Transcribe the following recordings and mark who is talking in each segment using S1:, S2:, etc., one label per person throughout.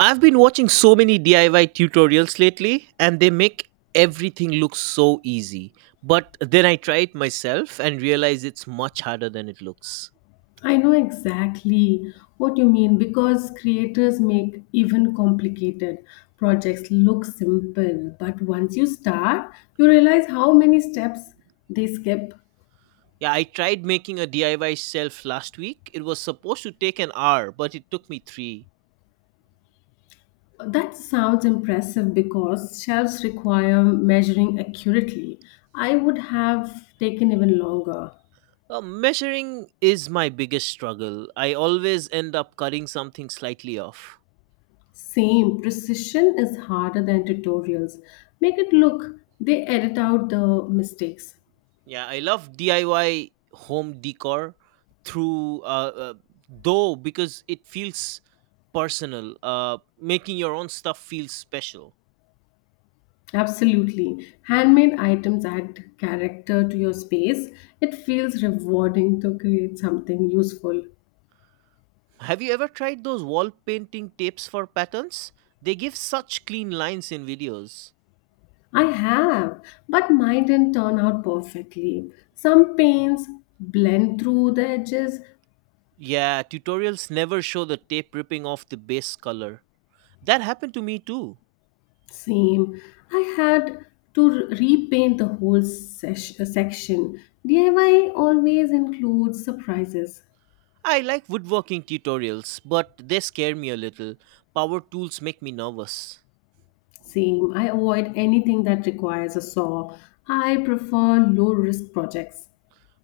S1: I've been watching so many DIY tutorials lately and they make everything look so easy. But then I try it myself and realize it's much harder than it looks.
S2: I know exactly what you mean because creators make even complicated projects look simple. But once you start, you realize how many steps they skip.
S1: Yeah, I tried making a DIY shelf last week. It was supposed to take an hour, but it took me three.
S2: That sounds impressive because shelves require measuring accurately. I would have taken even longer.
S1: Measuring is my biggest struggle. I always end up cutting something slightly off.
S2: Same, precision is harder than tutorials. Make it look, they edit out the mistakes.
S1: Yeah, I love DIY home decor through though because it feels personal. Making your own stuff feels special.
S2: Absolutely. Handmade items add character to your space. It feels rewarding to create something useful.
S1: Have you ever tried those wall painting tapes for patterns? They give such clean lines in videos.
S2: I have, but mine didn't turn out perfectly. Some paints blend through the edges.
S1: Yeah, tutorials never show the tape ripping off the base color. That happened to me too.
S2: Same. I had to repaint the whole section. DIY always includes surprises.
S1: I like woodworking tutorials, but they scare me a little. Power tools make me nervous.
S2: Same. I avoid anything that requires a saw. I prefer low risk projects.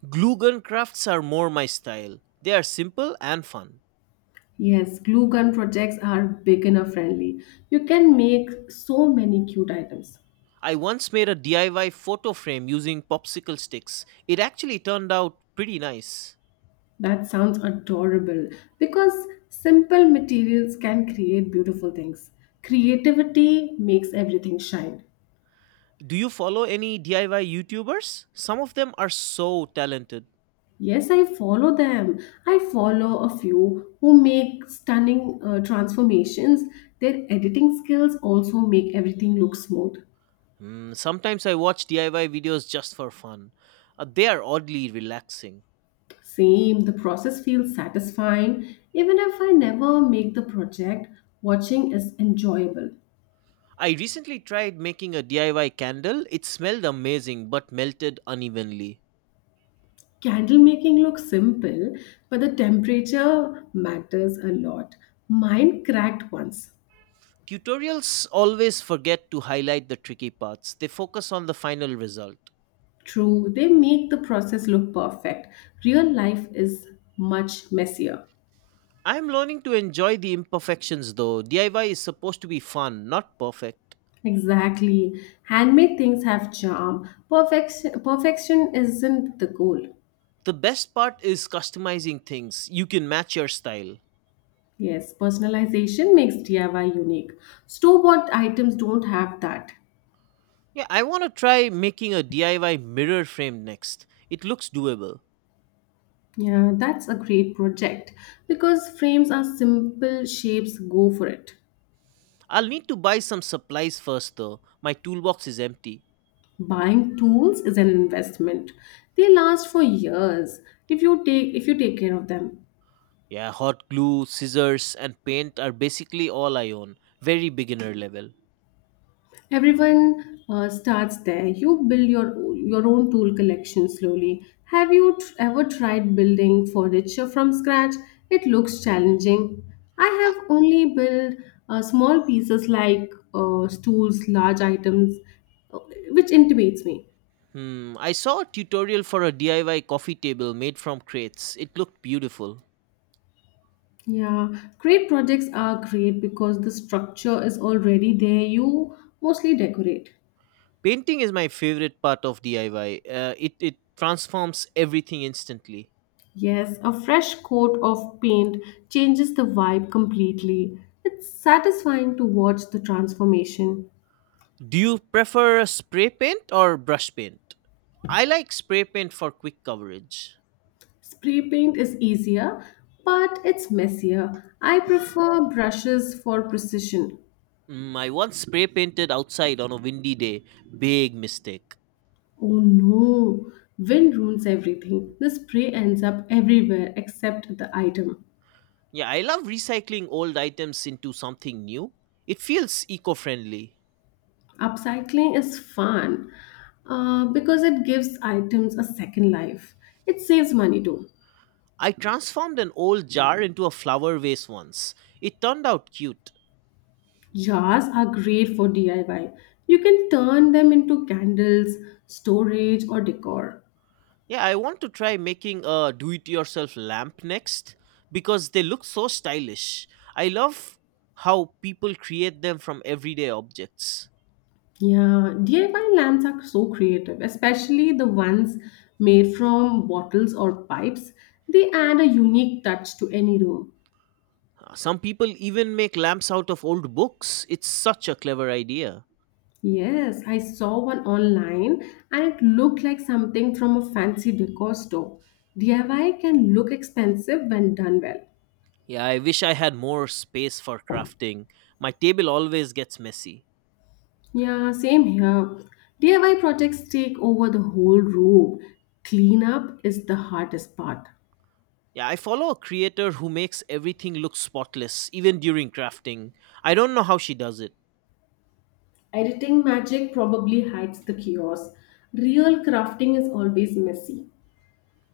S1: Glue gun crafts are more my style. They are simple and fun.
S2: Yes, glue gun projects are beginner friendly. You can make so many cute items.
S1: I once made a DIY photo frame using popsicle sticks. It actually turned out pretty nice.
S2: That sounds adorable because simple materials can create beautiful things. Creativity makes everything shine.
S1: Do you follow any DIY YouTubers? Some of them are so talented.
S2: Yes, I follow them. I follow a few who make stunning transformations. Their editing skills also make everything look smooth.
S1: Sometimes I watch DIY videos just for fun. They are oddly relaxing.
S2: Same, the process feels satisfying. Even if I never make the project, watching is enjoyable.
S1: I recently tried making a DIY candle. It smelled amazing but melted unevenly.
S2: Candle making looks simple, but the temperature matters a lot. Mine cracked once.
S1: Tutorials always forget to highlight the tricky parts; they focus on the final result.
S2: True, they make the process look perfect. Real life is much messier.
S1: I'm learning to enjoy the imperfections though. DIY is supposed to be fun, not perfect.
S2: Exactly. Handmade things have charm. Perfection isn't the goal.
S1: The best part is customizing things; you can match your style.
S2: Yes, personalization makes DIY unique. Store-bought items don't have that.
S1: Yeah, I want to try making a DIY mirror frame next. It looks doable.
S2: Yeah, that's a great project because frames are simple, shapes go for it.
S1: I'll need to buy some supplies first though. My toolbox is empty.
S2: Buying tools is an investment. They last for years if you take care of them.
S1: Yeah, hot glue, scissors, and paint are basically all I own. Very beginner level.
S2: Everyone starts there. You build your own tool collection slowly. Have you ever tried building furniture from scratch? It looks challenging. I have only built small pieces like stools, large items, uh, which intimidates me.
S1: I saw a tutorial for a DIY coffee table made from crates. It looked beautiful.
S2: Yeah, great projects are great because the structure is already there. You mostly decorate.
S1: Painting is my favorite part of DIY. It transforms everything instantly.
S2: Yes, a fresh coat of paint changes the vibe completely. It's satisfying to watch the transformation.
S1: Do you prefer a spray paint or brush paint? I like spray paint for quick coverage.
S2: Spray paint is easier, but it's messier. I prefer brushes for precision.
S1: I once spray painted outside on a windy day. Big mistake.
S2: Oh no, wind ruins everything. The spray ends up everywhere except the item.
S1: Yeah, I love recycling old items into something new. It feels eco-friendly.
S2: Upcycling is fun because it gives items a second life. It saves money too.
S1: I transformed an old jar into a flower vase once. It turned out cute.
S2: Jars are great for DIY. You can turn them into candles, storage, or decor.
S1: Yeah, I want to try making a do it yourself lamp next because they look so stylish. I love how people create them from everyday objects.
S2: Yeah, DIY lamps are so creative, especially the ones made from bottles or pipes. They add a unique touch to any room.
S1: Some people even make lamps out of old books. It's such a clever idea.
S2: Yes, I saw one online and it looked like something from a fancy decor store. DIY can look expensive when done well.
S1: Yeah, I wish I had more space for crafting. My table always gets messy.
S2: Yeah, same here. DIY projects take over the whole room. Cleanup is the hardest part.
S1: Yeah, I follow a creator who makes everything look spotless, even during crafting. I don't know how she does it.
S2: Editing magic probably hides the chaos. Real crafting is always messy.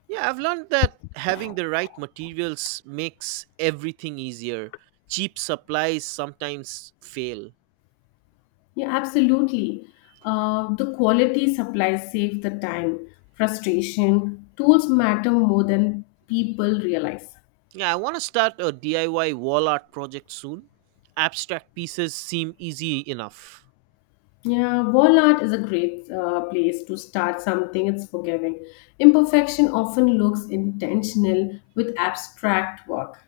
S1: Yeah, I've learned that having the right materials makes everything easier. Cheap supplies sometimes fail.
S2: Yeah, absolutely. The quality supplies save the time, frustration. Tools matter more than people realize.
S1: Yeah, I want to start a DIY wall art project soon. Abstract pieces seem easy enough.
S2: Yeah, wall art is a great place to start something. It's forgiving. Imperfection often looks intentional with abstract work.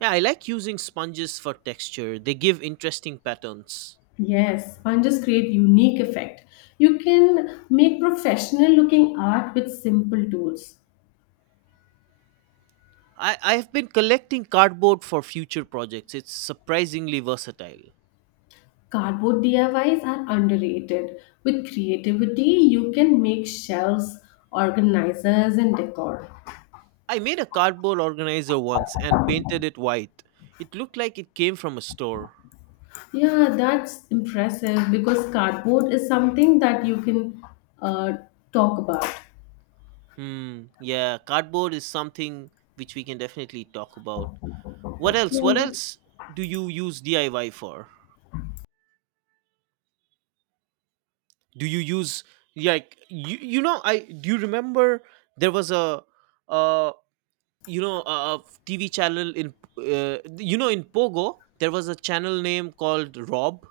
S1: Yeah, I like using sponges for texture; they give interesting patterns.
S2: Yes, sponges create unique effect. You can make professional looking art with simple tools.
S1: I've been collecting cardboard for future projects; it's surprisingly versatile.
S2: Cardboard DIYs are underrated. With creativity, you can make shelves, organizers, and decor.
S1: I made a cardboard organizer once and painted it white. It looked like it came from a store.
S2: Yeah, that's impressive because cardboard is something that you can uh, talk about.
S1: Hmm, yeah, cardboard is something which we can definitely talk about. What
S2: Yeah.
S1: else do you use DIY for? Do you use do you remember there was uh a TV channel in you know in Pogo? There was a channel name called Rob,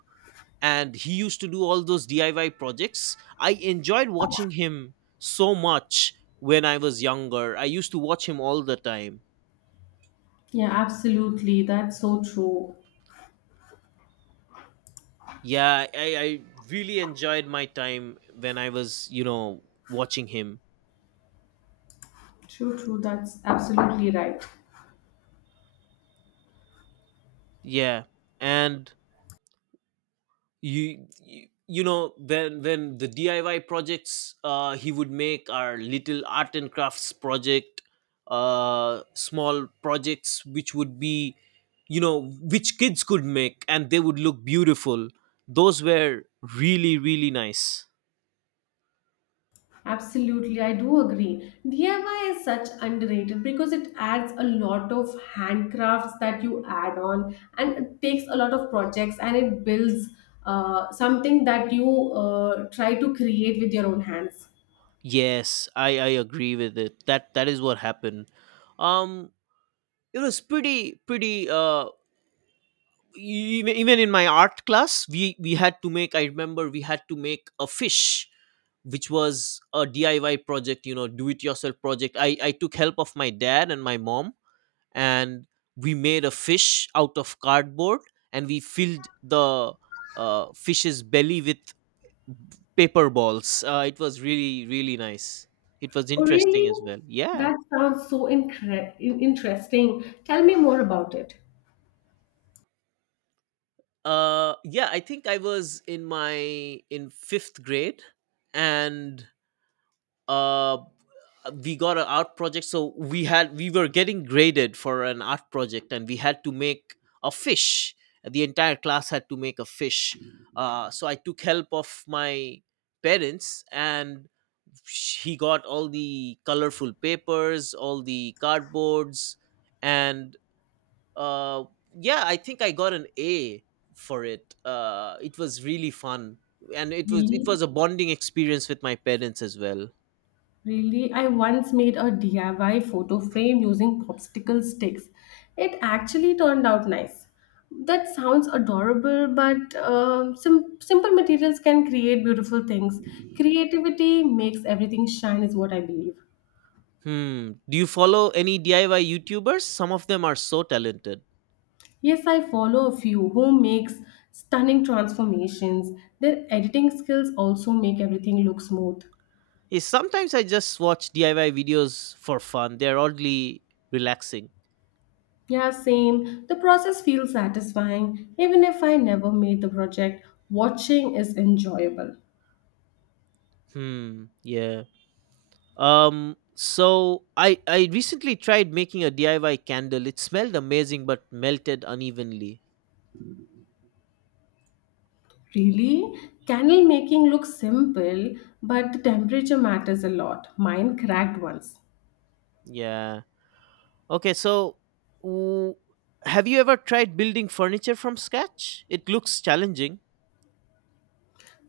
S1: and he used to do all those DIY projects. I enjoyed watching him so much when I was younger. I used to watch him all the time.
S2: Yeah, absolutely. That's so true.
S1: Yeah, I really enjoyed my time when I was watching him.
S2: True, true. That's absolutely right.
S1: Yeah. And when the diy projects he would make are little art and crafts project, small projects which would be, you know, which kids could make and they would look beautiful. Those were really really nice.
S2: Absolutely. I do agree. DIY is such underrated because it adds a lot of handcrafts that you add on and it takes a lot of projects and it builds something that you try to create with your own hands.
S1: Yes, I agree with it, that is what happened. um it was pretty pretty, even in my art class we had to make, I remember we had to make a fish which was a DIY project, you know, do it yourself project. I took help of my dad and my mom, and we made a fish out of cardboard, and we filled the fish's belly with paper balls. It was really really nice. It was
S2: Oh,
S1: interesting
S2: really?
S1: as well, yeah.
S2: That sounds so interesting. Tell me more about it.
S1: Yeah, I think I was in fifth grade, and uh we got an art project, so we were getting graded for an art project and we had to make a fish. The entire class had to make a fish. So I took help of my parents, and he got all the colorful papers, all the cardboards. And uh, yeah, I think I got an A for it. It was really fun, and it was it
S2: Really?
S1: was a bonding experience with my parents as well.
S2: Really, I once made a DIY photo frame using popsicle sticks. It actually turned out nice. That sounds adorable, but simple materials can create beautiful things. Creativity makes everything shine, is what I believe.
S1: Hmm. Do you follow any DIY YouTubers? Some of them are so talented.
S2: Yes, I follow a few who makes stunning transformations. Their editing skills also make everything look smooth.
S1: Yeah, sometimes I just watch DIY videos for fun. They're oddly relaxing.
S2: Yeah, same. The process feels satisfying. Even if I never made the project, watching is enjoyable.
S1: Hmm. Yeah. So I recently tried making a DIY candle. It smelled amazing but melted unevenly.
S2: Really? Candle making looks simple, but the temperature matters a lot. Mine cracked once.
S1: Yeah. Okay. So, w- have you ever tried building furniture from scratch? It looks challenging.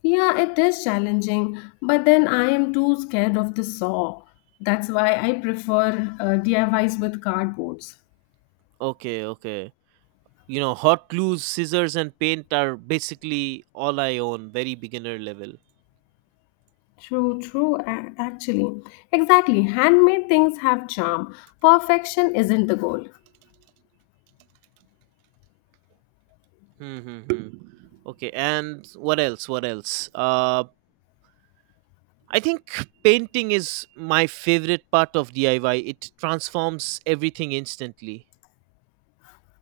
S2: Yeah, it is challenging, but then I am too scared of the saw. That's why I prefer DIYs with cardboards.
S1: Okay. Okay. You know, hot glues, scissors, and paint are basically all I own. Very beginner level.
S2: True, true, actually. Exactly. Handmade things have charm. Perfection isn't the goal.
S1: Hmm, hmm, hmm. Okay, and what else? I think painting is my favorite part of diy. It transforms everything instantly.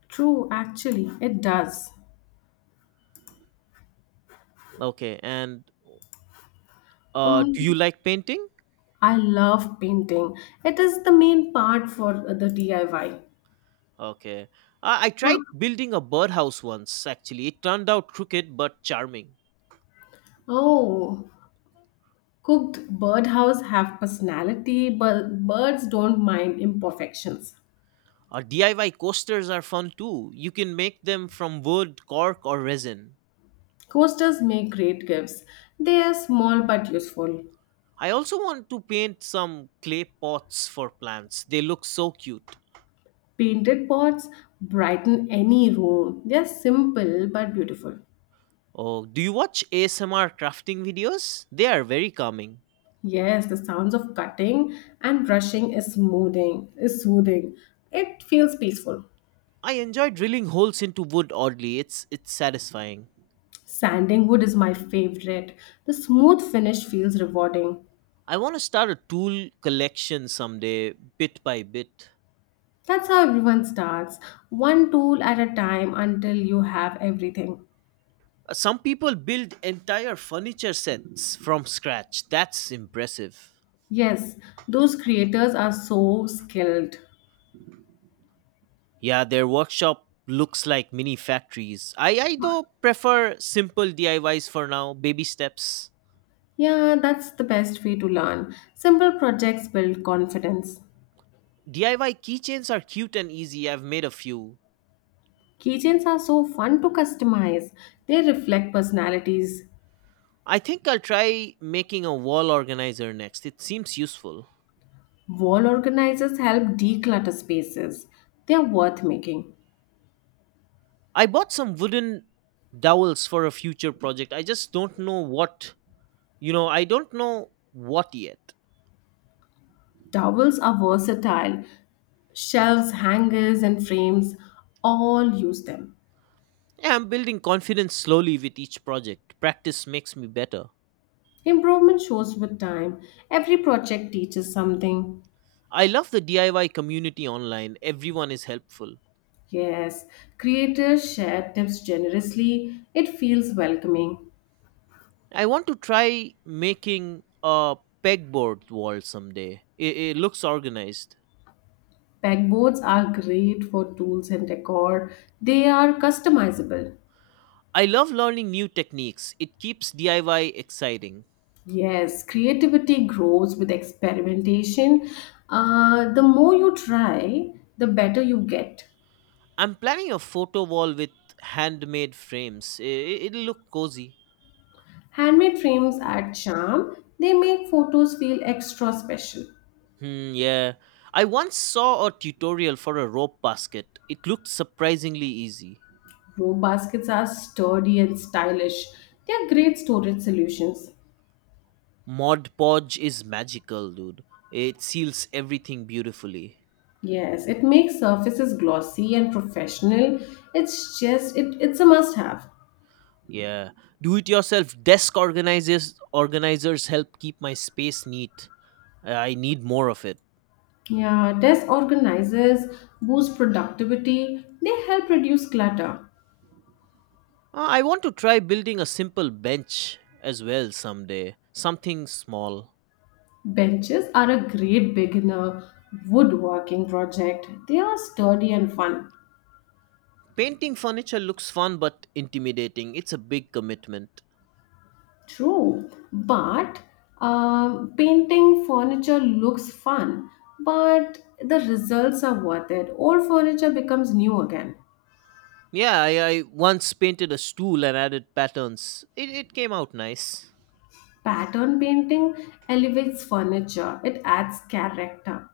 S2: True, actually, it does.
S1: Okay. And do you
S2: Um,
S1: like painting?
S2: I love painting. It is the main part for the DIY.
S1: Okay. I
S2: Now-
S1: tried building a birdhouse once. Actually, it turned out crooked but charming.
S2: Oh, cooked birdhouse have personality, but birds don't mind imperfections.
S1: DIY coasters are fun too. You can make them from wood, cork, or resin.
S2: Coasters make great gifts. They are small but useful.
S1: I also want to paint some clay pots for plants. They look so cute.
S2: Painted pots brighten any room. They are simple but beautiful.
S1: Oh, do you watch ASMR crafting videos? They are very calming.
S2: Yes, the sounds of cutting and brushing is smoothing, is soothing. It feels peaceful.
S1: I enjoy drilling holes into wood oddly. It's satisfying.
S2: Sanding wood is my favorite. The smooth finish feels rewarding.
S1: I want to start a tool collection someday, bit by bit.
S2: That's how everyone starts, one tool at a time until you have everything.
S1: Some people build entire furniture sets from scratch. That's impressive.
S2: Yes, those creators are so skilled.
S1: Yeah, their workshop looks like mini factories. I though prefer simple DIYs for now, baby steps.
S2: Yeah, that's the best way to learn. Simple projects build confidence.
S1: DIY keychains are cute and easy. I've made a few.
S2: Keychains are so fun to customize. They reflect personalities.
S1: I think I'll try making a wall organizer next. It seems useful.
S2: Wall organizers help declutter spaces. They are worth making.
S1: I bought some wooden dowels for a future project. I just don't know what I don't know what yet.
S2: Towels are versatile. Shelves, hangers, and frames all use them.
S1: Yeah, I'm building confidence slowly with each project. Practice makes me better.
S2: Improvement shows with time. Every project teaches something.
S1: I love the DIY community online. Everyone is helpful.
S2: Yes, creators share tips generously. It feels welcoming.
S1: I want to try making a pegboard wall someday. It looks organized.
S2: Pegboards are great for tools and decor. They are customizable.
S1: I love learning new techniques. It keeps DIY exciting.
S2: Yes, creativity grows with experimentation. The more you try, the better you get.
S1: I'm planning a photo wall with handmade frames. It'll look cozy.
S2: Handmade frames add charm, they make photos feel extra special.
S1: Hmm, yeah. I once saw a tutorial for a rope basket. It looked surprisingly easy.
S2: Row baskets are sturdy and stylish. They are great storage solutions.
S1: Mod Podge is magical, dude. It seals everything beautifully.
S2: Yes, it makes surfaces glossy and professional. It's just it's a must have.
S1: Yeah. Do it yourself desk organizers help keep my space neat. I need more of it.
S2: Yeah, desk organizers boost productivity. They help reduce clutter.
S1: I want to try building a simple bench as well someday. Something small.
S2: Benches are a great beginner woodworking project. They are sturdy and fun.
S1: Painting furniture looks fun but intimidating. It's a big commitment.
S2: True, but painting furniture looks fun, but the results are worth it. Old furniture becomes new again.
S1: Yeah, I once painted a stool and added patterns. It came out nice.
S2: Pattern painting elevates furniture, it adds character.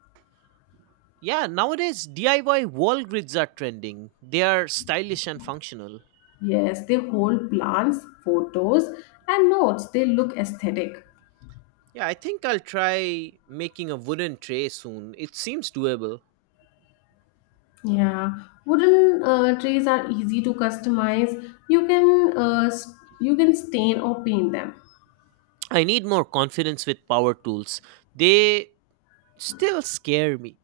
S1: Yeah, nowadays DIY wall grids are trending. They are stylish and functional.
S2: Yes, they hold plans, photos, and notes. They look aesthetic.
S1: Yeah, I think I'll try making a wooden tray soon. It seems doable.
S2: Yeah, wooden trays are easy to customize. You can you can stain or paint them.
S1: I need more confidence with power tools. They still scare me.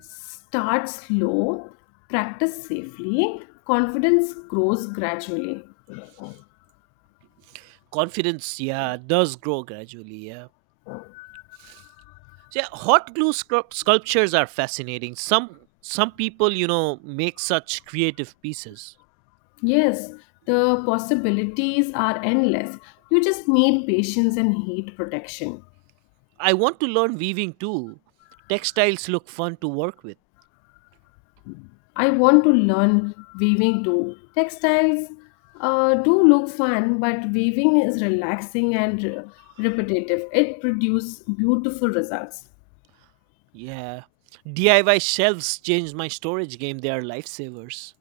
S2: Start slow, practice safely, confidence grows gradually.
S1: Confidence, yeah, does grow gradually, yeah. So yeah, hot glue sculptures are fascinating. Some people, you know, make such creative pieces.
S2: Yes, the possibilities are endless. You just need patience and heat protection.
S1: I want to learn weaving too. Textiles look fun to work with.
S2: I want to learn weaving too. Textiles do look fun, but weaving is relaxing and repetitive. It produces beautiful results.
S1: Yeah. DIY shelves changed my storage game. They are lifesavers.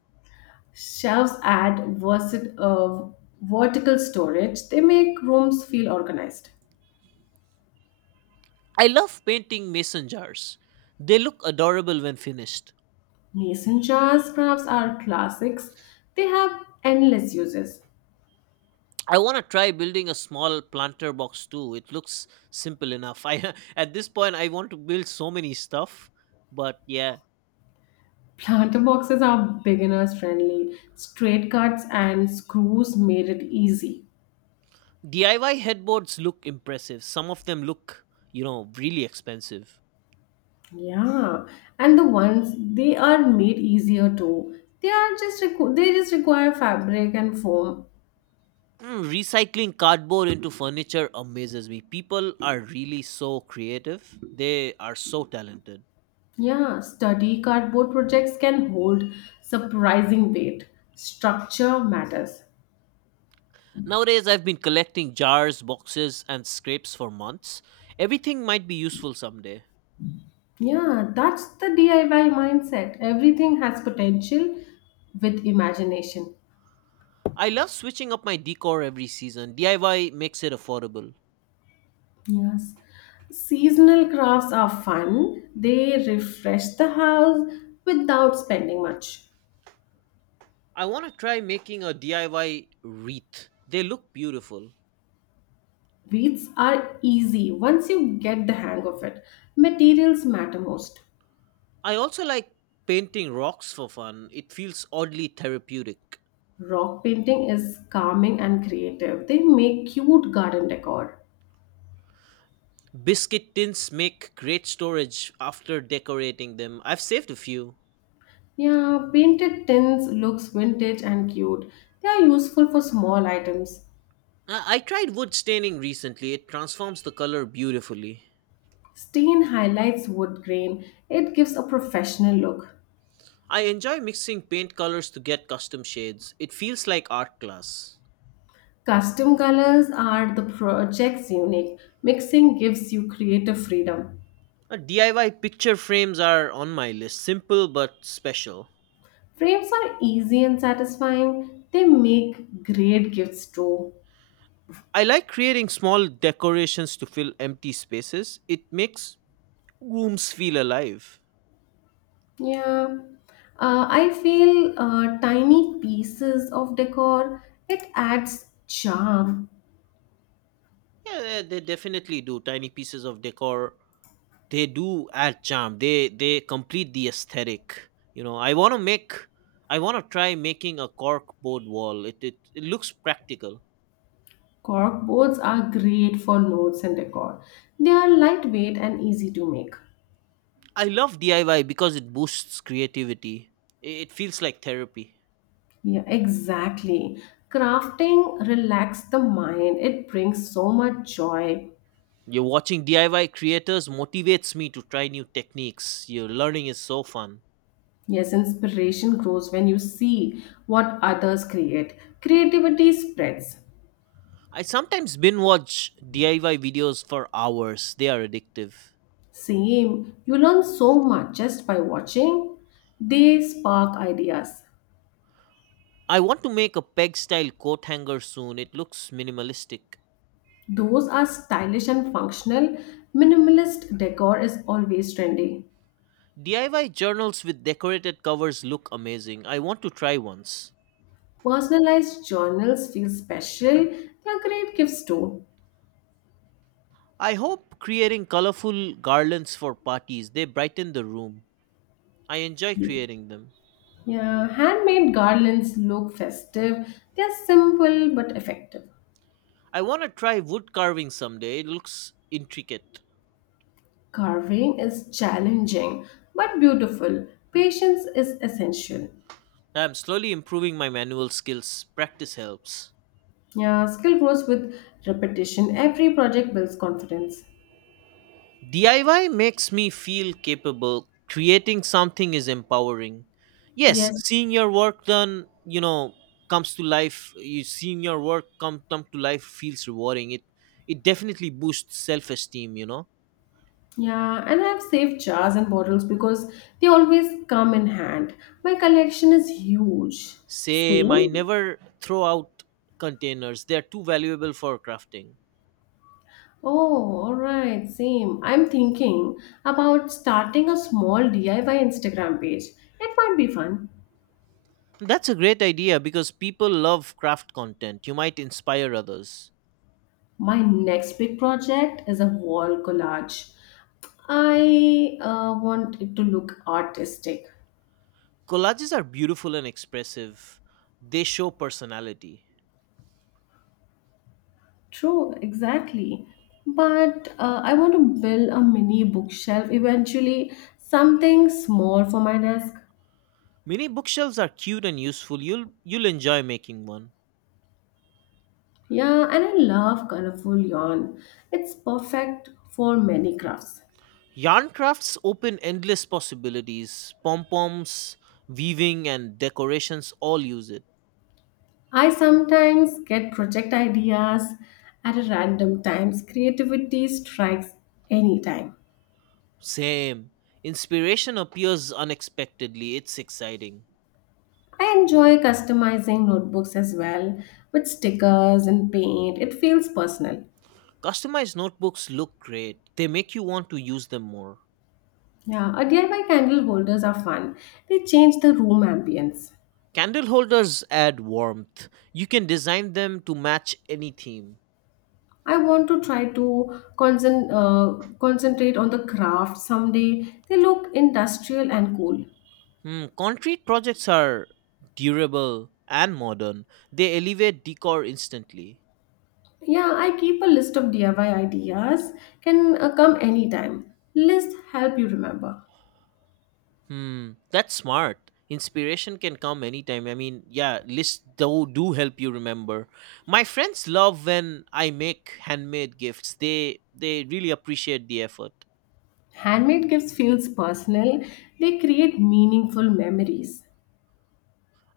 S2: Shelves add vertical storage, they make rooms feel organized.
S1: I love painting mason jars. They look adorable when finished.
S2: Mason jars crafts are classics. They have endless uses.
S1: I want to try building a small planter box too. It looks simple enough. I at this point I want to build so many stuff, but yeah,
S2: Planter boxes are beginners friendly. Straight cuts and screws made it easy.
S1: DIY headboards look impressive. Some of them look, you know, really expensive.
S2: Yeah, and the ones they are made easier too. They are just they just require fabric and foam.
S1: Recycling cardboard into furniture amazes me. People are really so creative. They are so talented.
S2: Yeah, sturdy cardboard projects can hold surprising weight. Structure matters.
S1: Nowadays, I've been collecting jars, boxes, and scrapes for months. Everything might be useful someday.
S2: Yeah, that's the DIY mindset. Everything has potential with imagination.
S1: I love switching up my decor every season. DIY makes it affordable.
S2: Yes. Seasonal crafts are fun. They refresh the house without spending much.
S1: I want to try making a DIY wreath. They look beautiful.
S2: Wreaths are easy once you get the hang of it. Materials matter most.
S1: I also like painting rocks for fun. It feels oddly therapeutic.
S2: Rock painting is calming and creative. They make cute garden decor.
S1: Biscuit tins make great storage after decorating them. I've saved a few.
S2: Yeah, painted tins looks vintage and cute. They are useful for small items.
S1: I tried wood staining recently. It transforms the color beautifully.
S2: Stain highlights wood grain, it gives a professional look.
S1: I enjoy mixing paint colors to get custom shades. It feels like art class.
S2: Custom colors are the project's unique. Mixing gives you creative freedom.
S1: DIY picture frames are on my list, simple but special.
S2: Frames are easy and satisfying. They make great gifts too.
S1: I like creating small decorations to fill empty spaces. It makes rooms feel alive.
S2: Yeah. I feel tiny pieces of decor. It adds charm.
S1: Yeah, they definitely do. Tiny pieces of decor, they do add charm. They complete the aesthetic. You know, I want to try making a cork board wall. It looks practical.
S2: Cork boards are great for notes and decor. They are lightweight and easy to make.
S1: I love DIY because it boosts creativity. It feels like therapy.
S2: Yeah, exactly. Crafting relaxes the mind. It brings so much joy.
S1: You're watching DIY creators motivates me to try new techniques. Your learning is so fun.
S2: Yes, inspiration grows when you see what others create. Creativity spreads.
S1: I sometimes binge watch DIY videos for hours. They are addictive.
S2: Same, you learn so much just by watching. They spark ideas.
S1: I want to make a peg style coat hanger soon. It looks minimalistic.
S2: Those are stylish and functional. Minimalist decor is always trendy.
S1: DIY journals with decorated covers look amazing. I want to try once.
S2: Personalized journals feel special. They are great gifts too.
S1: I hope creating colorful garlands for parties. They brighten the room. I enjoy creating them.
S2: Yeah, handmade garlands look festive. They are simple but effective.
S1: I want to try wood carving someday. It looks intricate.
S2: Carving is challenging but beautiful. Patience is essential.
S1: I'm slowly improving my manual skills. Practice helps.
S2: Yeah, skill grows with repetition. Every project builds confidence.
S1: DIY makes me feel capable. Creating something is empowering. Yes,
S2: Yes.
S1: seeing your work done, you know, comes to life. You seeing your work come to life feels rewarding. It definitely boosts self-esteem.
S2: Yeah, and I have saved jars and bottles because they always come in hand. My collection is huge.
S1: Same, I
S2: Same?
S1: never throw out containers. They're too valuable for crafting.
S2: Oh, all right, same. I'm thinking about starting a small DIY Instagram page. It might be fun.
S1: That's a great idea because people love craft content. You might inspire others.
S2: My next big project is a wall collage. I want it to look artistic.
S1: Collages are beautiful and expressive. They show personality.
S2: True, exactly. But I want to build a mini bookshelf eventually, something small for my desk.
S1: Mini bookshelves are cute and useful. You'll enjoy making one.
S2: Yeah, and I love colorful yarn. It's perfect for many crafts.
S1: Yarn crafts open endless possibilities. Pom-poms, weaving, and decorations all use it.
S2: I sometimes get project ideas at a random times. Creativity strikes anytime.
S1: Same. Inspiration appears unexpectedly. It's exciting.
S2: I enjoy customizing notebooks as well with stickers and paint. It feels personal.
S1: Customized notebooks look great. They make you want to use them more.
S2: Yeah, our DIY candle holders are fun. They change the room ambience.
S1: Candle holders add warmth. You can design them to match any theme.
S2: I want to try to concentrate on the craft someday. They look industrial and cool.
S1: Concrete projects are durable and modern. They elevate decor instantly.
S2: Yeah, I keep a list of DIY ideas. Can come anytime. Lists help you remember.
S1: That's smart. Inspiration can come anytime. I mean, yeah, lists do help you remember. My friends love when I make handmade gifts. They really appreciate the effort.
S2: Handmade gifts feels personal. They create meaningful memories.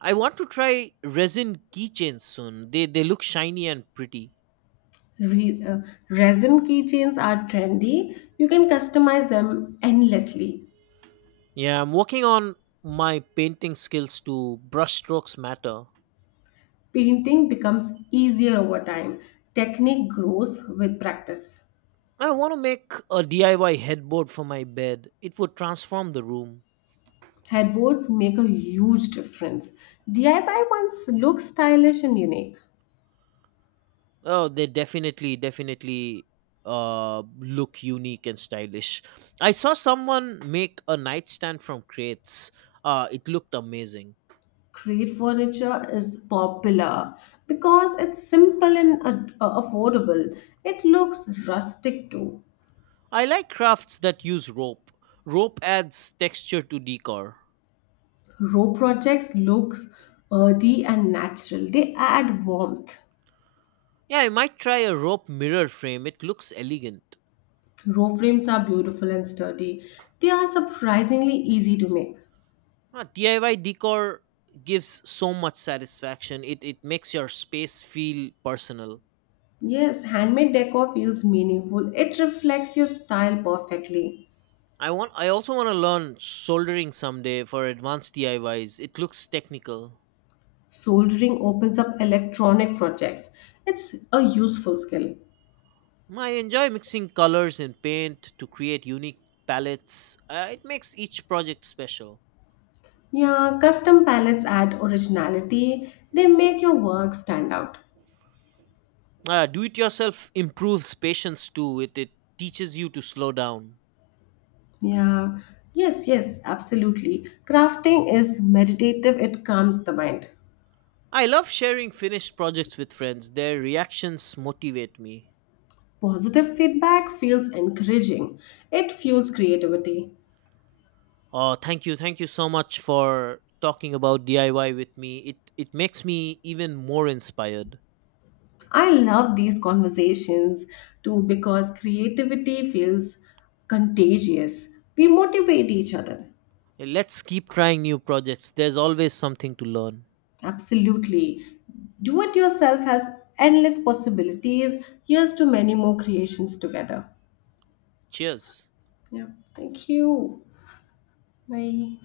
S1: I want to try resin keychains soon. They look shiny and pretty.
S2: Re- uh, Resin keychains are trendy. You can customize them endlessly.
S1: Yeah, I'm working on my painting skills to brushstrokes matter.
S2: Painting becomes easier over time. Technique grows with practice.
S1: I want to make a DIY headboard for my bed. It would transform the room.
S2: Headboards make a huge difference. DIY ones look stylish and unique.
S1: Oh, they definitely look unique and stylish. I saw someone make a nightstand from crates. It looked amazing.
S2: Crate furniture is popular because it's simple and affordable. It looks rustic too.
S1: I like crafts that use rope. Rope adds texture to decor.
S2: Row projects looks earthy and natural. They add warmth.
S1: Yeah, I might try a rope mirror frame. It looks elegant.
S2: Row frames are beautiful and sturdy. They are surprisingly easy to make.
S1: DIY decor gives so much satisfaction. It makes your space feel personal.
S2: Yes, handmade decor feels meaningful. It reflects your style perfectly.
S1: I also want to learn soldering someday for advanced DIYs. It looks technical.
S2: Soldering opens up electronic projects. It's a useful skill.
S1: I enjoy mixing colors and paint to create unique palettes. It makes each project special.
S2: Yeah, custom palettes add originality. They make your work stand out.
S1: Do it yourself improves patience too. It teaches you to slow down.
S2: Yeah, yes, yes, absolutely. Crafting is meditative, it calms the mind.
S1: I love sharing finished projects with friends. Their reactions motivate me.
S2: Positive feedback feels encouraging, it fuels creativity.
S1: Thank you, thank you so much for talking about DIY with me. It makes me even more inspired.
S2: I love these conversations too because creativity feels contagious. We motivate each other.
S1: Let's keep trying new projects. There's always something to learn.
S2: Absolutely. Do it yourself has endless possibilities. Here's to many more creations together.
S1: Cheers.
S2: Yeah. Thank you. Bye.